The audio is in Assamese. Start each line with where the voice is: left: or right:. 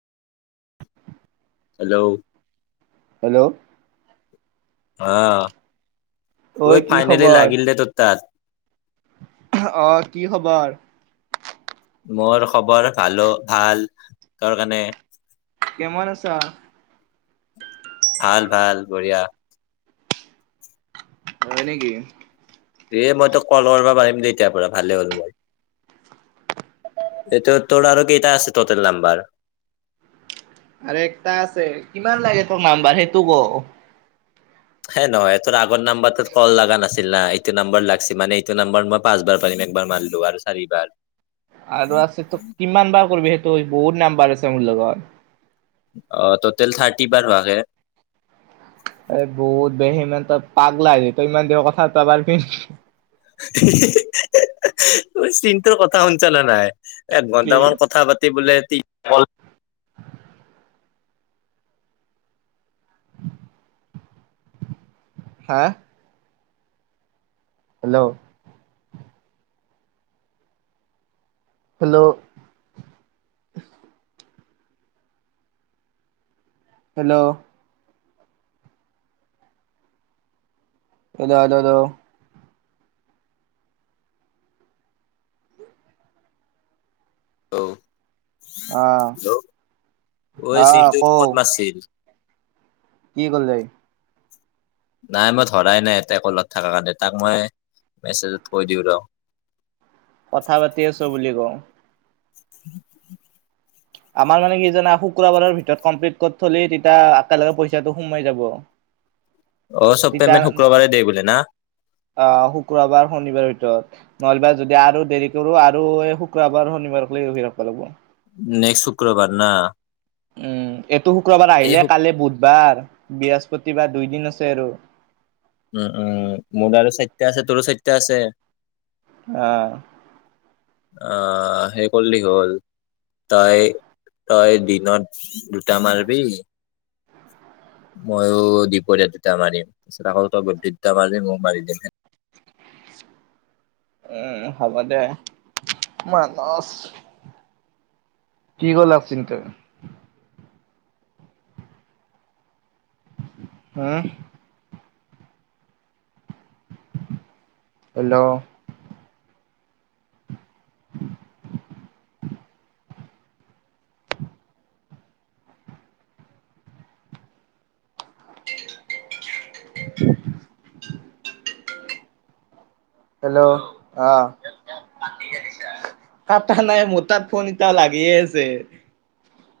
left: হেল্ল'।
right: হেল্ল'। ঐ
left: আহ। ফাইনেল লাগিল দে তোৰ তাত।
right: আহ কি খবৰ?
left: মোৰ খবৰ ভালো ভাল, তাৰ কাৰণে
right: কেমানমান আছা?
left: ভাল ভাল বঢ়িয়া।
right: হয় নেকি?
left: এ মই তোক কল কৰিব পাৰিম দে এতিয়াৰ পৰা, ভালেই হ'ল মই এইটো তোৰ আৰু কেইটা আছে টটেল নাম্বাৰ?
right: আৰু একটা আছে কিমান লাগে তোক নাম্বাৰ সেইটো ক।
left: হে নহয় তোৰ আগৰ নাম্বাৰত কল লগা নাছিল না এইটো নম্বাৰ লাগিছে, মানে এইটো নম্বাৰ মই পাঁচবাৰ পাৰিম একবাৰ মাৰিলো আৰু চাৰিবাৰ।
right: আৰু আছে তোক কিমান বাৰ কৰিবি সেইটো বহুত নম্বৰ আছে মোৰ লগত।
left: অ' টোটেল থাৰ্টি বাৰ হোৱা কে।
right: এই বহুত ইমান তই পাগলাহ হৈ তই ইমান দিনৰ কথা প পাৰ পিন
left: চিন্তৰ কথা শুনিছ নে নাই? এ
right: কি
left: ঘন্টামান কথা পাতি বোলে অ'।
right: হা হেল্ল'। হেল্ল'। হেল্ল'। এ হাল [unintelligible]
left: হেল্ল'।
right: অ
left: হেল্ল'
right: অ
left: ঐ চিন্তু
right: কও
left: ক'ত মাছিল?
right: কি কলে?
left: নাই মই ধৰাই নাই ইয়াতে কলত থকা কাৰণে তাক মই মেছেজত কৈ দিওঁ ৰহ।
right: কথা পাতি আছোঁ বুলি ক।
left: উ [unintelligible]
right: আমাৰ মানে কি জানা শুক্ৰবাৰৰ ভিতৰত কমপ্লিট কৰি থলি তেতিয়া একেলগে পইচাটো সোমাই যাব।
left: অ' চ'ব পেমেণ্ট শুক্ৰবাৰে দে বোলে না?
right: অ' শুক্ৰবাৰ শনিবাৰৰ ভিতৰত, নহলিবা যদি আৰু দেৰি কৰো আৰু এই শুক্ৰবাৰ শনিবাৰক লগি ৰাখিব লাগিব।
left: নেক্সট শুক্ৰবাৰ না।
right: উম। এইটো শুক্ৰবাৰ
left: এই
right: আহিলে
left: শু
right: কাললৈ বুধবাৰ বৃহস্পতিবাৰ দুই দিন আছে আৰু
left: উম উম মোৰ ত আৰু চাৰটা আছে তোৰো চৰিটা আছে
right: আহ
left: আহ সেই কৰিলে হল তই তই দিনত দুটা মাৰিবি মইো দুপৰীয়া দুটা মাৰিম তাৰপিছত আকৌ তই গদ্ধি দুটা মাৰি ময় মাৰি দিম হে
right: উ হবা দে মানস কি ক'লপ চিন্ত [unintelligible] হুম। হেল্ল'। [unintelligible] হেল্ল' আহ পা নাই মোৰ তাত ফোন এতিয়া লাগিয়ে আছে।